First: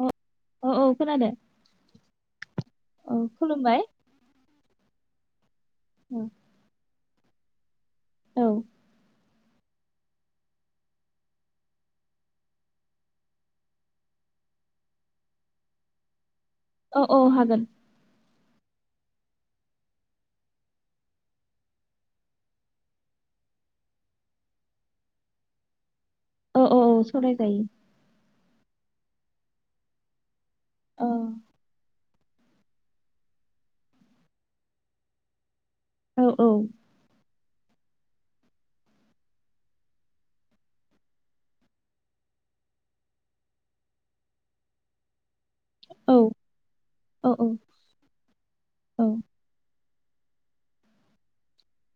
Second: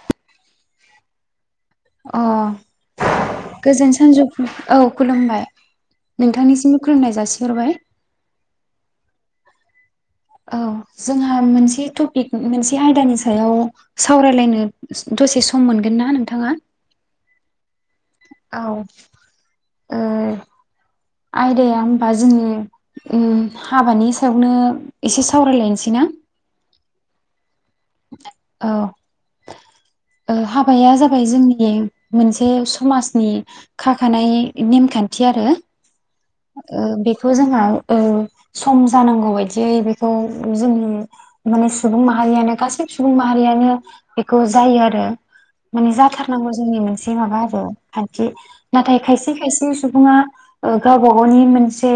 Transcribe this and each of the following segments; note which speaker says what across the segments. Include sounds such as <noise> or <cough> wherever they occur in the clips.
Speaker 1: औ औ औ खोनादों
Speaker 2: अ
Speaker 1: औ खुलुमबाय
Speaker 2: गोजोन सानजौफुं औ खुलुमबाय
Speaker 1: औ
Speaker 2: नोंथांनिसिम खुलुमनाय जासि हरबाय।
Speaker 1: औ
Speaker 2: औ जोंहा मोनसे टपिक मोनसे आयदानि सायाव सावरायलायनो दसे सम मोनगोन ना नोंथाङा?
Speaker 1: औ औ हागोन।
Speaker 2: औ ओ आयदाया ओमबा जों ओ हाबानि सायावनो एसे सावरायलायनोसैना?
Speaker 1: औ औ औ सावरायजायो।
Speaker 2: औ ओ हाबाया
Speaker 1: औ
Speaker 2: जाबाय जोंनि मोनसे समाजनि खाखानाय नेमखान्थि आरो।
Speaker 1: औ औ
Speaker 2: खौ जोंहा ओ सम जानांगौ बायदियै बेखौ जों माने सुबुं माहारियानो गासै सुबुं माहारियानो बेखौ जायो आरो माने
Speaker 1: औ
Speaker 2: जाथारनांगौ जोंनि मोनसे
Speaker 1: औ
Speaker 2: माबा आरो खान्थि नाथाय
Speaker 1: औ
Speaker 2: खायसे खायसे सुबुङा ओ गावबा गावनि मोनसे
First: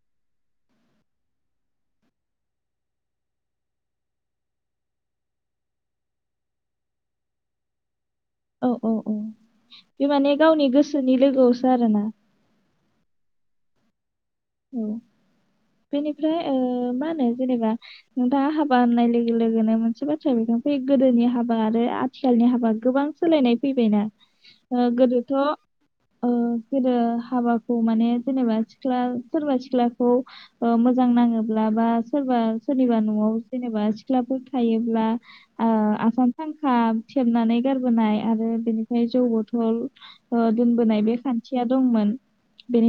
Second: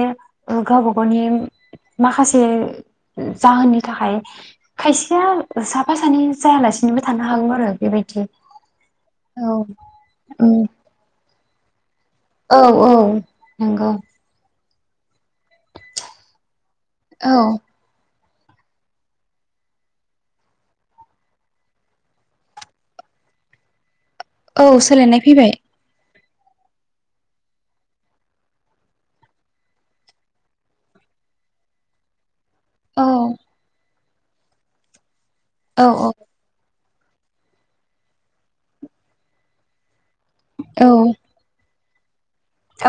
Speaker 2: गावबा गावनि माखासे जाहोननि थाखाय खायसेया साफा सानै जायालासिनोबो थानो हागौ आरो बेबायदि
Speaker 1: औ औ औ बे माने
Speaker 2: उम
Speaker 1: गावनि गोसोनि लोगोआव सो आरोना
Speaker 2: औ औ नंगौ।
Speaker 1: औ बेनिफ्राय ओ मा होनो
Speaker 2: औ
Speaker 1: जेनेबा नोंथाङा हाबा होननाय लोगो लोगोनो मोनसे बाथ्रा बेरखां फैयो गोदोनि हाबा आरो आथिखालनि हाबा गोबां सोलायनाय फैबायना
Speaker 2: औ
Speaker 1: ओ
Speaker 2: सोलायनाय
Speaker 1: गोदोथ'
Speaker 2: फैबाय।
Speaker 1: ओ गोदो हाबाखौ माने जेनेबा सिख्ला सोरबा सिख्लाखौ ओ मोजां नाङोब्ला बा सोरबा सोरनिबा
Speaker 2: औ
Speaker 1: न'आव जेनेबा सिख्लाफोर थायोब्ला आ
Speaker 2: औ औ
Speaker 1: आसान सानखा सेबनानै गारबोनाय आरो बेनिफ्राय जौ बथल ओ दोनबोनाय
Speaker 2: औ
Speaker 1: बे खान्थिया दंमोन।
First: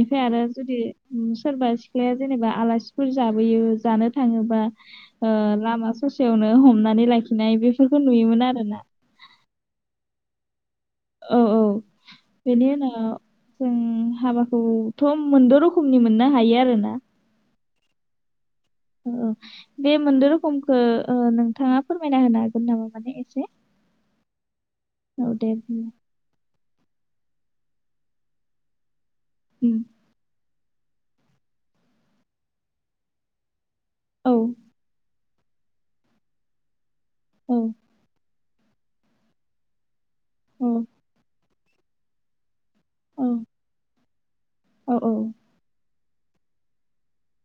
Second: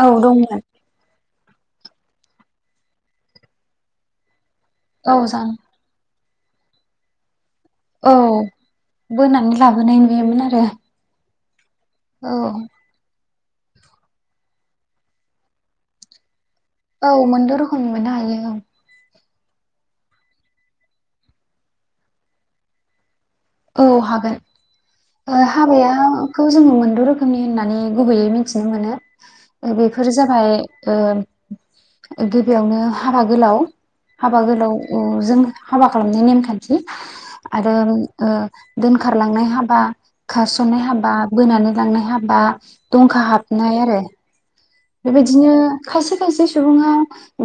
Speaker 2: औ
Speaker 1: आरो
Speaker 2: दंमोन।
Speaker 1: जुदि सोरबा सिख्लाया जेनेबा आलासिफोर जाबोयो जानो थाङोबा
Speaker 2: औ
Speaker 1: ओ
Speaker 2: जानो
Speaker 1: लामा ससेयावनो हमनानै लाखि
Speaker 2: औ बोनानै लाबोनाय बेमोन आरो।
Speaker 1: औ औ
Speaker 2: औ
Speaker 1: बेनि उनाव जों हाबाखौथ' मोनद' रोखोमनि मोननो हायो आ
Speaker 2: औ मोन द' रो खोमनि मोननो हायो औ।
Speaker 1: बे मोनद' रोखोमखौ ओ नोंथाङा फोरमायना होनो हागोन नामा माने एसे?
Speaker 2: औ हागोन
Speaker 1: औ
Speaker 2: ओ
Speaker 1: दे बुं
Speaker 2: हाबायाखौ जोङो मोनद' रोखोमनि होननानै गुबैयै मिथिनो मोनो। ओ
Speaker 1: उम,
Speaker 2: बेफोर जाबाय ओ गिबियावनो हाबा गोलाव
Speaker 1: औ
Speaker 2: हाबा गोलाव औ जों हाबा खालामनाय नेमखान्थि
Speaker 1: औ
Speaker 2: आरो ओ दोनखारलांनाय हाबा
Speaker 1: औ
Speaker 2: खारस'ननाय हाबा, बोनानै लांनाय हाबा दंखा
Speaker 1: औ
Speaker 2: हाबनाय आरो
Speaker 1: औ
Speaker 2: बेबायदिनो खायसे खायसे सुबुङा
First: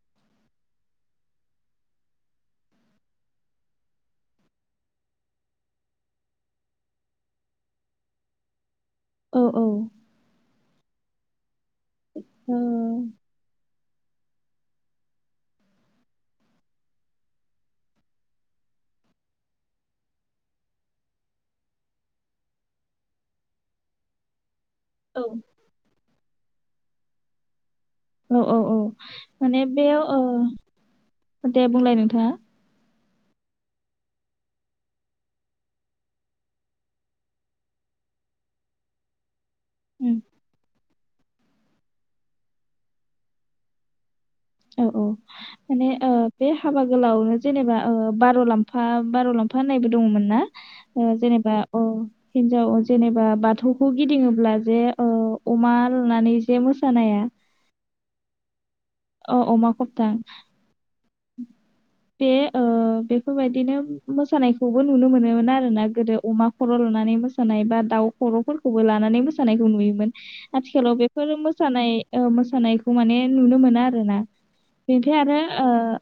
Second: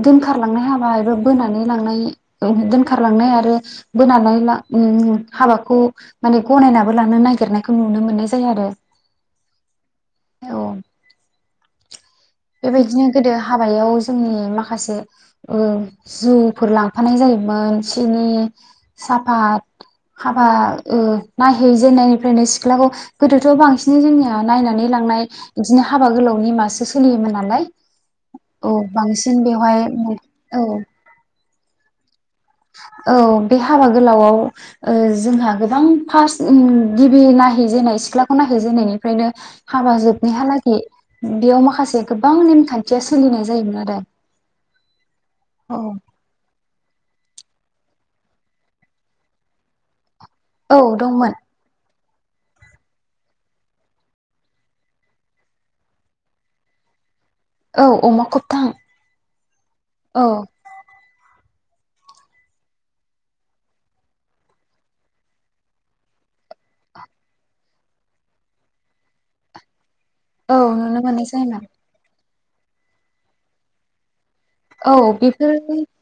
Speaker 2: दोनखारलांनाय हाबा एबा बोनानै लांनाय ओ दोनखारलांनाय आरो बोनानै ला-ओम-हाबाखौ माने गनायनाबो लांनो नागिरनायखौ नुनो मोननाय जाया आरो
Speaker 1: औ औ
Speaker 2: औ बेबायदिनो गोदो हाबायाव जोंनि माखासे ओ जौफोर लांफानाय जायोमोन सिनि साफत हाबा ओ नायहैजेननायनिफ्रायनो सिख्लाखौ गोदोथ' बांसिनै जोंनिया नायनानै
Speaker 1: औ
Speaker 2: लांनाय बिदिनो हाबा गोलाव नेमासो सोलियोमोन नालाय
Speaker 1: औ औ औ।
Speaker 2: बांसिन
Speaker 1: माने
Speaker 2: बेवहाय
Speaker 1: बे ओ
Speaker 2: औ
Speaker 1: दे बुंलाय नोंथाङा।
Speaker 2: औ बे हाबा गोलावआव ओ जोंहा गोबां फार्स्ट ओम गिबि नायहैजेननाय सिख्लाखौ नायहैजेननायनिफ्रायनो हाबा
Speaker 1: उम
Speaker 2: जोबनायहालागि बेयाव माखासे गोबां नेमखान्थिया सोलिनाय जायोमोन आरो।
Speaker 1: औ औ माने ओ बे हाबा गोलावनो जेनेबा ओ बार'लामफा बार'लामफा होननायबो दंमोन ना
Speaker 2: औ दंमोन
Speaker 1: जेनेबा अ हिन्जाव जेनेबा बाथौखौ गिदिङोब्ला जे ओ अमा लनानै जे मोसानाया
Speaker 2: औ अमा खबथां।
Speaker 1: ओ अमा खबथां।
Speaker 2: औ
Speaker 1: बे बेफोरबायदिनो मोसानायखौबो नुनो मोनोमोन आरोना गोदो अमा खर' लानानै मोसानाय बा दाउ खर'फोरखौबो लानानै मोसानायखौ नुयोमोन।
Speaker 2: औ
Speaker 1: आथिखालाव
Speaker 2: नुनो मोननाय
Speaker 1: बेफोर
Speaker 2: जायोमोन
Speaker 1: मोसानाय औ मोसानायखौ माने नुनो मोना आरोना।
Speaker 2: औ
Speaker 1: बेनिफ्राय आरो
Speaker 2: बेफोरनि
Speaker 1: ओ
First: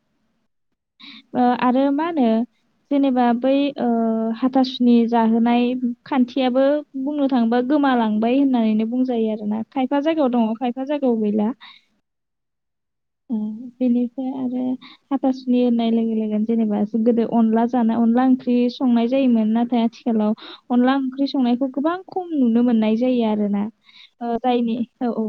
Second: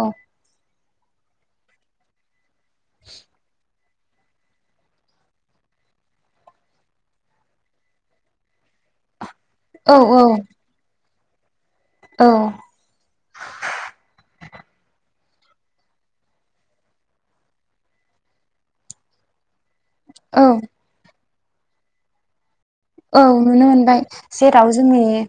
Speaker 2: औ।
Speaker 1: आरो मा होनो जेनेबा बै ओ हाथासुनि जाहोनाय खान्थियाबो बुंनो थाङोबा गोमालांबाय होननानैनो बुंजायो आरो ना
Speaker 2: औ
Speaker 1: खायफा
Speaker 2: औ
Speaker 1: जायगायाव दङ खायफा जा गाव गैला।
Speaker 2: औ
Speaker 1: ओ बिनिफाय आरो हाथासु नि होननाय लोगो लोगोन जेनेबा गोदो अनला जानाय अनला ओंख्रि संनाय जायोमोन ना थाइ आथिखालाव
Speaker 2: औ
Speaker 1: अनला ओंख्रि संनायखौ गोबां खम नु
Speaker 2: औ नुनो मोनबाय। जेराव
Speaker 1: जायनि
Speaker 2: जोंनि
Speaker 1: औ औ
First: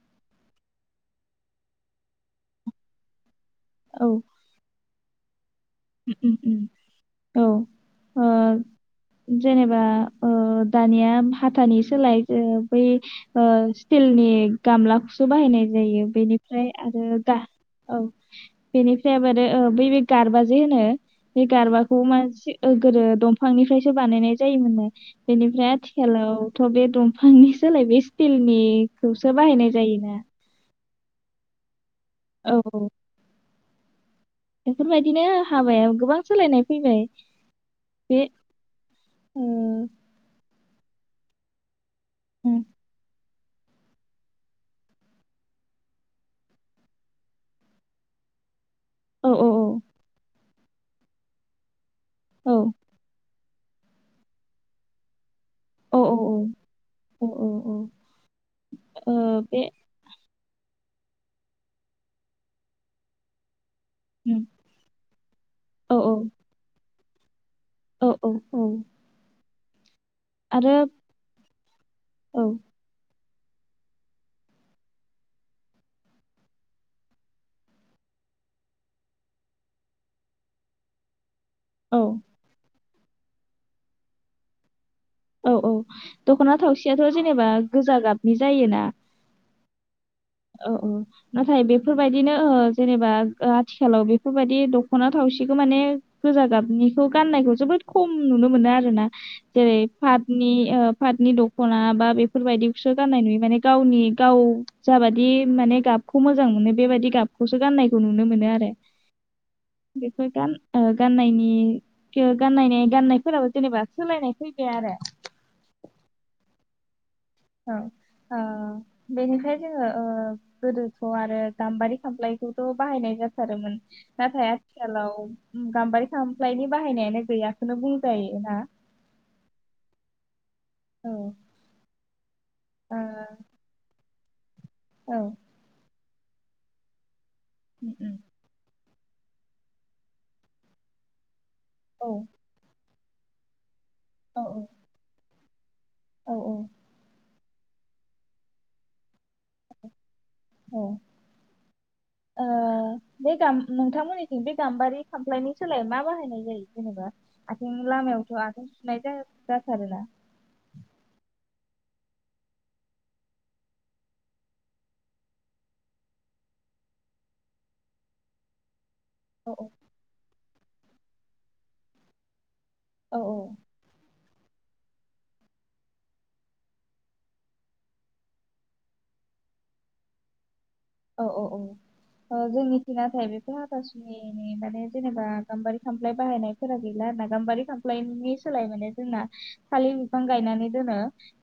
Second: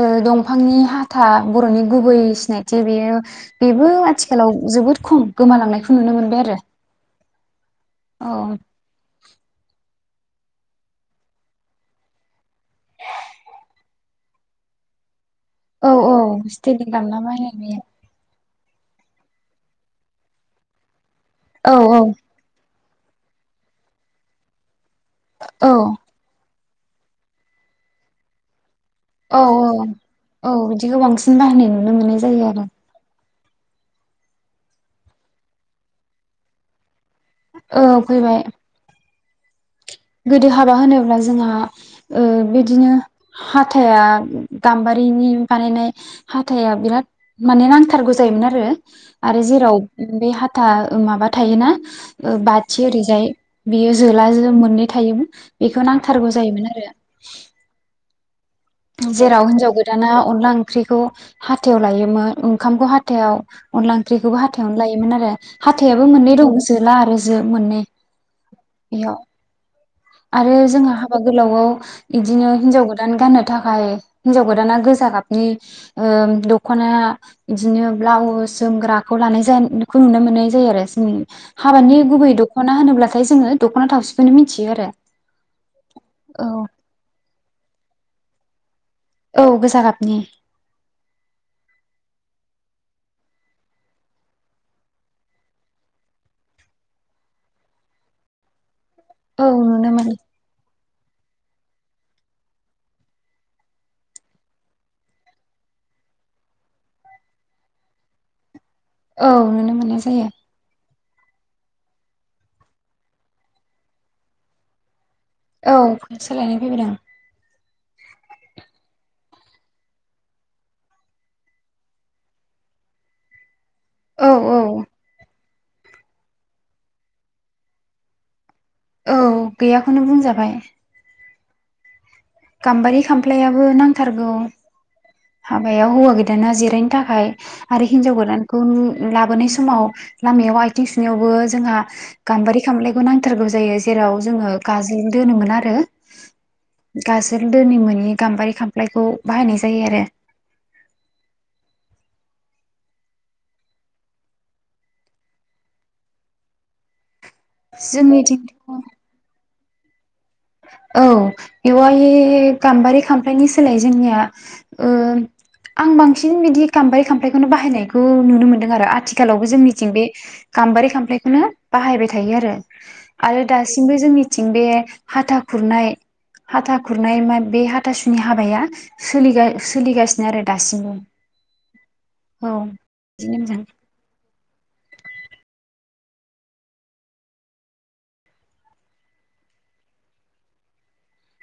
Speaker 2: ओ दं फांनि हाथा बर'नि गुबै सिनायथि बेयो बेबो
Speaker 1: औ
Speaker 2: आथिखालाव जोबोद खम गोमालांनायखौ
Speaker 1: उम
Speaker 2: नुनो
Speaker 1: उम
Speaker 2: मोनबाय आरो।
Speaker 1: उम औ।
Speaker 2: औ।
Speaker 1: ओ जेनेबा दानिया हाथानि सोलाय बै स्टिलनि गामला खौ बाहायनाय
Speaker 2: औ
Speaker 1: जायो
Speaker 2: औ
Speaker 1: बेनिफ्राय आरो
Speaker 2: स्टेडिगाम ना मा
Speaker 1: दा
Speaker 2: होनो बेयो
Speaker 1: औ बेनिफ्राय आरो बै गारबा जैनो। बे
Speaker 2: औ औ
Speaker 1: गारबाखौ मसे। ओ गोदो दंफांनिफ्रायसो बानायनाय जायोमोन न बेनिफ्राय
Speaker 2: औ
Speaker 1: आथिखालाव थ' बे दंफांनि सोलाय बे स्टिलनि
Speaker 2: औ औ औ। बिखौ बांसिन बाहायनाय नुनो मोननाय जायो
Speaker 1: औ
Speaker 2: आरो।
Speaker 1: औ बेफोरबायदिनो हाबायाव गोबां सोलायनाय फैबाय।
Speaker 2: औ
Speaker 1: बे
Speaker 2: फैबाय।
Speaker 1: ओ।
Speaker 2: बिदि हाबा होनोब्ला जोंहा ओ बिदिनो हाथाइा गाम्बारिनि बानायनाय हाथाइा बिराद माने नांथारगौ जायोमोन आरो
Speaker 1: औ
Speaker 2: आरो
Speaker 1: औ
Speaker 2: जेराव बे हा था माबा थायोना ओ
Speaker 1: औ
Speaker 2: बाथि ओरैजाय बियो जोला जो मोननै थायोमोन बेखौ
Speaker 1: औ
Speaker 2: नांथारगौ जायोमोन आरो।
Speaker 1: औ औ औ ओ,
Speaker 2: जेराव
Speaker 1: बे
Speaker 2: हिनजाव गोदाना अनला ओं ख्रिखौ हाथायाव लायोमोन ओंखामखौ हाथायाव। अनला ओंख्रिखौबो
Speaker 1: उम,
Speaker 2: हाथायावनो लायोमोन आरो
Speaker 1: औ
Speaker 2: हाथायाबो
Speaker 1: औ
Speaker 2: मोननै दं जोला आरो जो मोननै
Speaker 1: औ औ औ।
Speaker 2: बेयाव आरो जोंहा हाबा गोलावआव
Speaker 1: औ
Speaker 2: बिदिनो हिनजाव गोदान गाननो थाखाय हिनजाव गोदाना गोजा गाबनि ओ दखना बिदिनो ब्लाउस जोमग्राखौ लानाय जानायखौ नुनो मोननाय जायो आरो जोंनि
Speaker 1: औ
Speaker 2: हाबानि गुबै दख'ना होनोब्ला ओमफाय जोङो दख'ना थावसिखौनो मिनथियो आरो।
Speaker 1: औ औ
Speaker 2: औ
Speaker 1: दख'ना थावसियाथ' जे नेबा गोजा गाबनि जायोना?
Speaker 2: औ गोजा गाब।
Speaker 1: औ औ नाथाय बेफोरबायदिनो ओ जेनेबा आथिखालाव बेफोरबायदि दख'ना थावसिखौ माने गोजा गाबनिखौ गाननायखौ जोबोद खम नुनो मोनो आरोना।
Speaker 2: औ
Speaker 1: जेरै
Speaker 2: नुनो मोनो
Speaker 1: फादनि ओ फादनि दख'ना बा बेफोरबायदिखौसो गाननाय नुयो माने गावनि गाव जाबादि माने गाबखौ मोजां मोनो बेबादि गाबखौसो गाननायखौ नुनो मोनो आरो।
Speaker 2: औ नुनो मोननाय
Speaker 1: बेफोर
Speaker 2: जायो।
Speaker 1: गान ओ गाननायनि गान गाननायफोरावो जेनेबा सोलायनाय फैबाय आरो।
Speaker 2: औ सोलायनाय फैबाय दं।
Speaker 1: औ औ बेनिफ्राय जोङो ओ गोदोखौ आरो गाम्बारि खाम्लायखौथ' बाहायनाय जाथारोमोन।
Speaker 2: औ
Speaker 1: नाथाय
Speaker 2: औ
Speaker 1: आथिखालाव गाम्बारि खामफ्लायनि बाहायनायानो गैयाखौनो बुंजायो ना?
Speaker 2: औ गैयाखौनो बुंजाबाय।
Speaker 1: औ।
Speaker 2: गाम्बारि
Speaker 1: ओ
Speaker 2: खामफ्लायाबो नां थारगौ।
Speaker 1: औ
Speaker 2: हाबाया हौवा गो दाना जिरायनो थाखाय आरो
Speaker 1: उम
Speaker 2: हिनजाव
Speaker 1: उम
Speaker 2: गोदानखौ नु लाबोनाय समाव लामायाव आथिं सुनायावबो जोंहा
Speaker 1: औ
Speaker 2: गामबारि खामफ्लाय बेखौ नांथारगौ जायो। जेराव
Speaker 1: औ
Speaker 2: जोङो गाजोलबो दोनोमोन ना आरो।
Speaker 1: औ
Speaker 2: गाजो जोल दोनि मोनि गाम्बारि खामफ्लायखौ बाहायनाय जायो आरो।
Speaker 1: औ ओ बे गाम नोंथांमोननिथिं बे गाम्बारि खामफ्लायनि सोलाय मा बाहायनाय जायो जेनेबा? आथिं लामायावसो आथिं
Speaker 2: जोंनिथिंथ'
Speaker 1: सुनाय जायो। जाथारो ना?
Speaker 2: औ बेवहाय गाम्बारि खामफ्लायनि सोलाय जोंनिया ओह आं बांसिन बिदि गाम्बारि खामफ्लायखौनो बाहायनायखौ नुनो मोनदों आरो आथि आथिखालावबो
Speaker 1: औ
Speaker 2: जोंनिथिं बे गाम्बारि खामफ्लायखौनो बाहायबाय थायो आरो।
Speaker 1: औ
Speaker 2: आरो दासिमबो जोंनि थिं बे हाथा खुरनाय हाथा खुरनाय मा बे हाथासुनि हाबाया सोलिगा-सोलिगासिनो आरो। दासिमबो
Speaker 1: औ औ औ
Speaker 2: औ
Speaker 1: जोंनिथिं नाथाय
Speaker 2: बिदिनो
Speaker 1: बेफोर
Speaker 2: मोजां
Speaker 1: हाथासुनि माने जेनेबा गाम्बारि खामफ्लाय बाहायनायफोरा गैला आरो ना गाम्बारि खामफ्लायनि सोलाय माने जोंना थालिर बिफां गायनानै दोनो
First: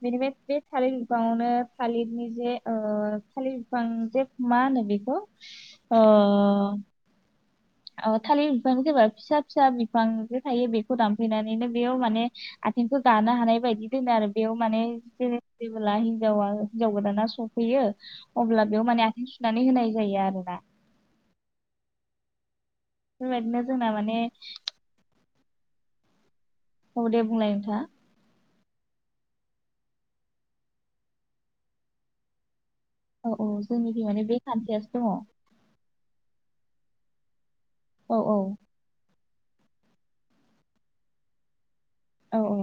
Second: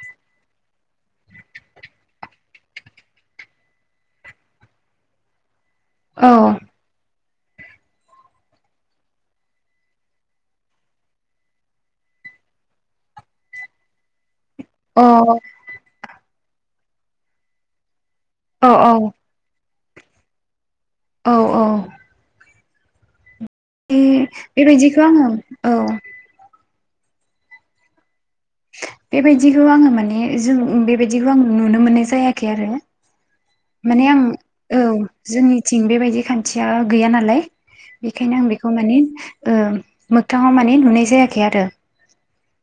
Speaker 1: बेनिफ्राय बे थालिर बिफांङावनो थालिरनि जे ओ थालिर बिफां जे मा होनो बेखौ अ
Speaker 2: औ
Speaker 1: औ थालिर बिफां जेबा फिसा फिसा बिफां जे थायो बेखौ दानफैनानैनो बेयाव माने आथिंखौ गानो हानाय बायदि दोनो आरो बेयाव माने
Speaker 2: अ
Speaker 1: जेने
Speaker 2: औ
Speaker 1: जेबोला हौवा आरो हिन्जाव गोदाना सफैयो अब्ला बेयाव माने आथिं सुनानै होनाय जायो आरो ना
Speaker 2: औ औ
Speaker 1: बेबायदिनो जोंना
Speaker 2: ए
Speaker 1: माने
Speaker 2: बेबायदिखौ आङो औ
Speaker 1: औ दे बुंलाय नोंथाङा
Speaker 2: बेबायदिखौ आङो माने जों बेबायदिखौ आं नुनो मोननाय जायाखै आरो
Speaker 1: औ औ जोंनिखि
Speaker 2: माने आं
Speaker 1: बे
Speaker 2: औ
Speaker 1: खान्थियासो दङ
Speaker 2: जोंनिथिं बेबायदि खान्थिया गैया नालाय
Speaker 1: औ औ
Speaker 2: बेखायनो आं बेखौ माने ओ मोगथाङाव माने नुनाय जायाखै आरो
Speaker 1: औ औ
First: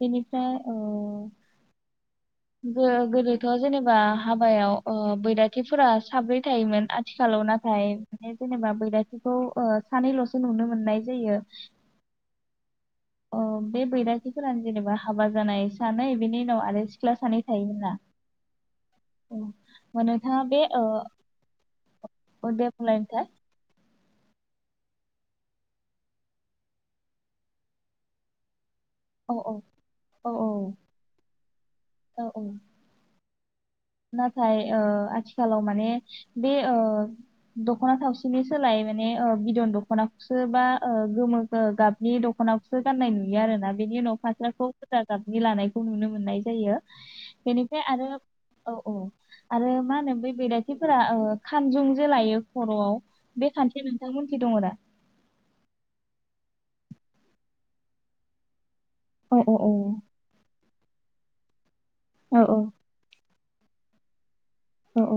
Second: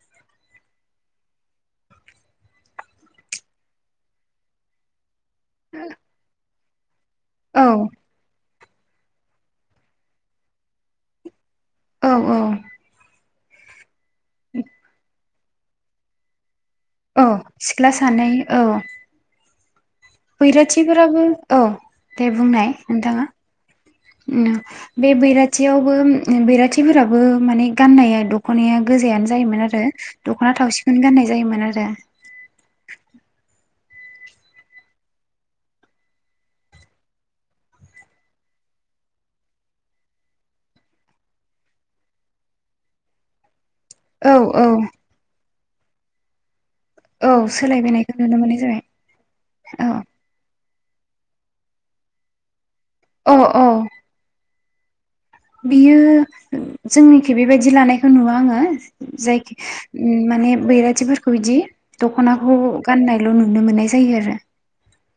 Speaker 1: बेनिफ्राय ओ गोदोथ' जेनेबा हाबायाव ओ बैराथिफोरा साब्रै थायोमोन आद थिखालाव
Speaker 2: औ
Speaker 1: नाथाय जेनेबा बैराथि बेखौ ओ सानैल'सो नुनो मोननाय जायो
Speaker 2: औ औ
Speaker 1: अ बे बैरा फोरानो जेनेबा हाबा जानाय सानै बिनि उनाव आरो सिख्ला
Speaker 2: औ
Speaker 1: सानै थायोमोन ना
Speaker 2: सिख्ला सानै औ
Speaker 1: औ होमबा नोंथाङा बे ओ
Speaker 2: बैराथिफोराबो औ दे
Speaker 1: अ,
Speaker 2: बुंनाय
Speaker 1: बुंलाय नोंथां
Speaker 2: नोंथाङा ओम बे बैराथियावबो ओ बैराथिफोराबो माने गाननाया दख'नाया गोजायानो
Speaker 1: औ औ
Speaker 2: जायोमोन आरो
Speaker 1: औ
Speaker 2: दख'ना थावसिखौनो गाननाय जायोमोन आरो
Speaker 1: औ औ नाथाय ओ आथिखालाव माने बे ओ दख'ना थावसिनि सोलाय माने ओ बिदन दख'नाखौसो बा ओ गोमो गाबनि दख'नाखौसो गाननाय नुयो आरोना बिनि उनाव
Speaker 2: औ औ
Speaker 1: फास्राखौ गोजा गाबनि लानाय खौ नुनो मोननाय जायो
Speaker 2: औ
Speaker 1: बेनिफ्राय आरो
Speaker 2: सोलायबोनायखौ नुनो मोनो।
Speaker 1: औ औ आरो मा होनो बै बैरा फोरा ओ खानजुं जे लायो खर'आव
Speaker 2: औ
Speaker 1: बे
Speaker 2: औ
Speaker 1: खान्थिया नोंथांमोनथि दङ दा?
Speaker 2: बियो जोंनिखि बेबायदि लानायखौ नुवा आङो।
Speaker 1: औ औ
Speaker 2: जायखि ओ माने बैरा थि फोरखौ इदि
Speaker 1: औ औ
Speaker 2: दख'नाखौ गाननाय ल' नुनो मोननाय जायो आरो।
Speaker 1: अ औ।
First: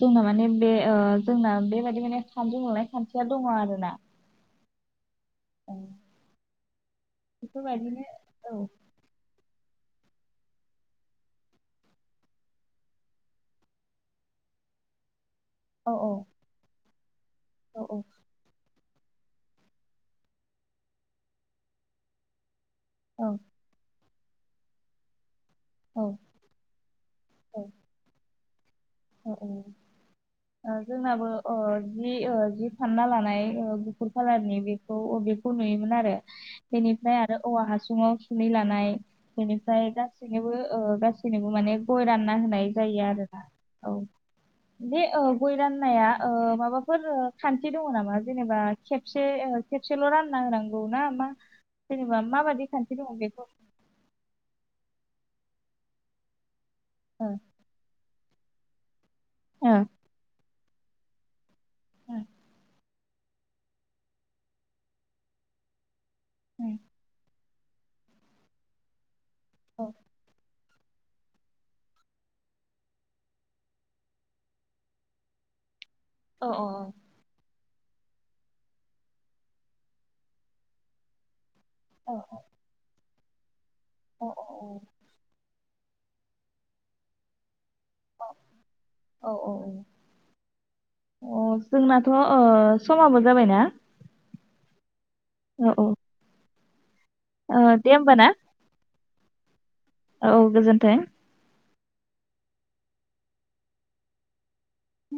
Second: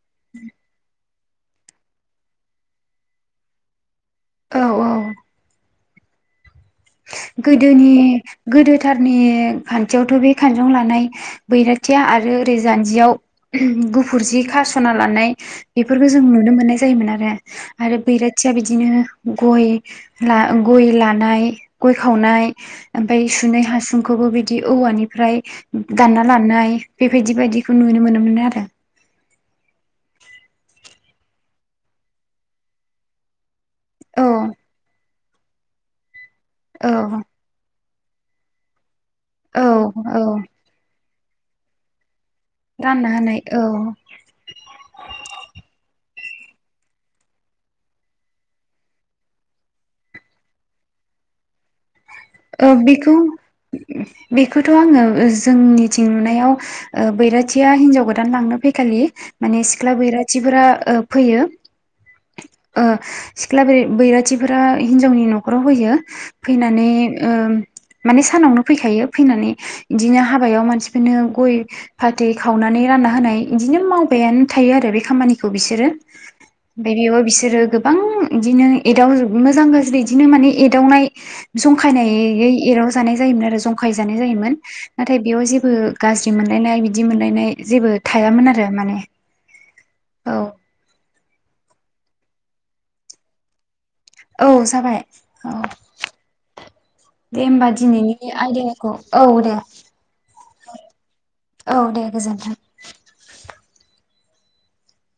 Speaker 1: जोंना माने बे ओ जोंना बेबायदि माने खान्जुं लुनाय खान्थिया दङ आरो ना।
Speaker 2: औ औ।
Speaker 1: औ।
Speaker 2: गोदोनि
Speaker 1: बेफोरबायदिनो औ
Speaker 2: गोदोथारनि खान्थियावथ' बे खानजं लानाय बैराथिया आरो ओरै जान्जियाव गुफुर जि खास'ना लानाय
Speaker 1: औ
Speaker 2: बेफोरखो जों नुनो मोननाय जोयोमोन आरो।
Speaker 1: औ
Speaker 2: आरो बैराथिया बिदिनो गय ला गय लानाय गय खावनाय ओमफाय
Speaker 1: औ
Speaker 2: सुनै हासुं खोबो बिदि औवानिफ्राय
Speaker 1: औ
Speaker 2: दानना लानाय बेबायदि बादिखौ नुनो मोनोमोन आरो। <unintelligible>
Speaker 1: ओ ओ ओ जोंनाबो अ जि ओ जि फानना लानाय ओ गुुफुर
Speaker 2: औ
Speaker 1: कालारनि बेखौ अबे खौ नुयोमोन आरो।
Speaker 2: औ
Speaker 1: बेनिफ्राय आरो औवा हासुं ङाव सुनै लानाय
Speaker 2: औ
Speaker 1: बेनिफ्राय
Speaker 2: औ
Speaker 1: गासैनोबो ओ गासै नोंबो माने गय रान ना होनाय जायो
Speaker 2: रानना होनाय
Speaker 1: आरोना। औ बे ओ बे गय राननाया ओ माबाफोर खान्थि दङ नामा जेनेबा खेबसे ओ खेबसेल' रानना होनांगौ ना मा? जेनेबा माबादि
Speaker 2: औ
Speaker 1: खान्थि
Speaker 2: बेखौ
Speaker 1: दङ
Speaker 2: बेखौथ आङो जोंनिथिं नुनायाव। ओ बैरथिया हिनजाव गो- दान लांनो फैखालि। माने सिख्ला बैराथिफोरा ओ फैयो।
Speaker 1: उ।
Speaker 2: ओ सिख्ला बैराथिफोरा हिन्जावनि नखराव होयो। फैनानै ओ माने सानावनो फैखायो। फैनानै बिदिनो हाबायाव मानसि फोरनो गय फाथै खावनानै रानना होनाय बिदिनो मावबायानो थायो आरो बे खामानिखौ बिसोरो।
Speaker 1: ओ उम औ अ
Speaker 2: बेबो बिसोरो गोब- गोबां बिदिनो एदाव मोजां गाज्रि इदिनो माने एदावनाय, जं
Speaker 1: अ
Speaker 2: खायनायै एाराव जानाय जायोन आरो जंग थखायजानाय
Speaker 1: औ
Speaker 2: जायोमोन, नाथाय बेयाव जेबो गाज्रि मोनलायनाय बिदि मोनलायनाय जेबो थायामोन आरो माने
Speaker 1: औ औ औ
Speaker 2: औ।
Speaker 1: अ जोंनाथ' ओ समाबो जाबायना।
Speaker 2: औ जाबाय।
Speaker 1: ओ औ।
Speaker 2: दे होमबा दिनैनि आयदायाखौ। औ दे।
Speaker 1: औ गोजोन्थों।
Speaker 2: औ दे गोजोनथों।
Speaker 1: उ।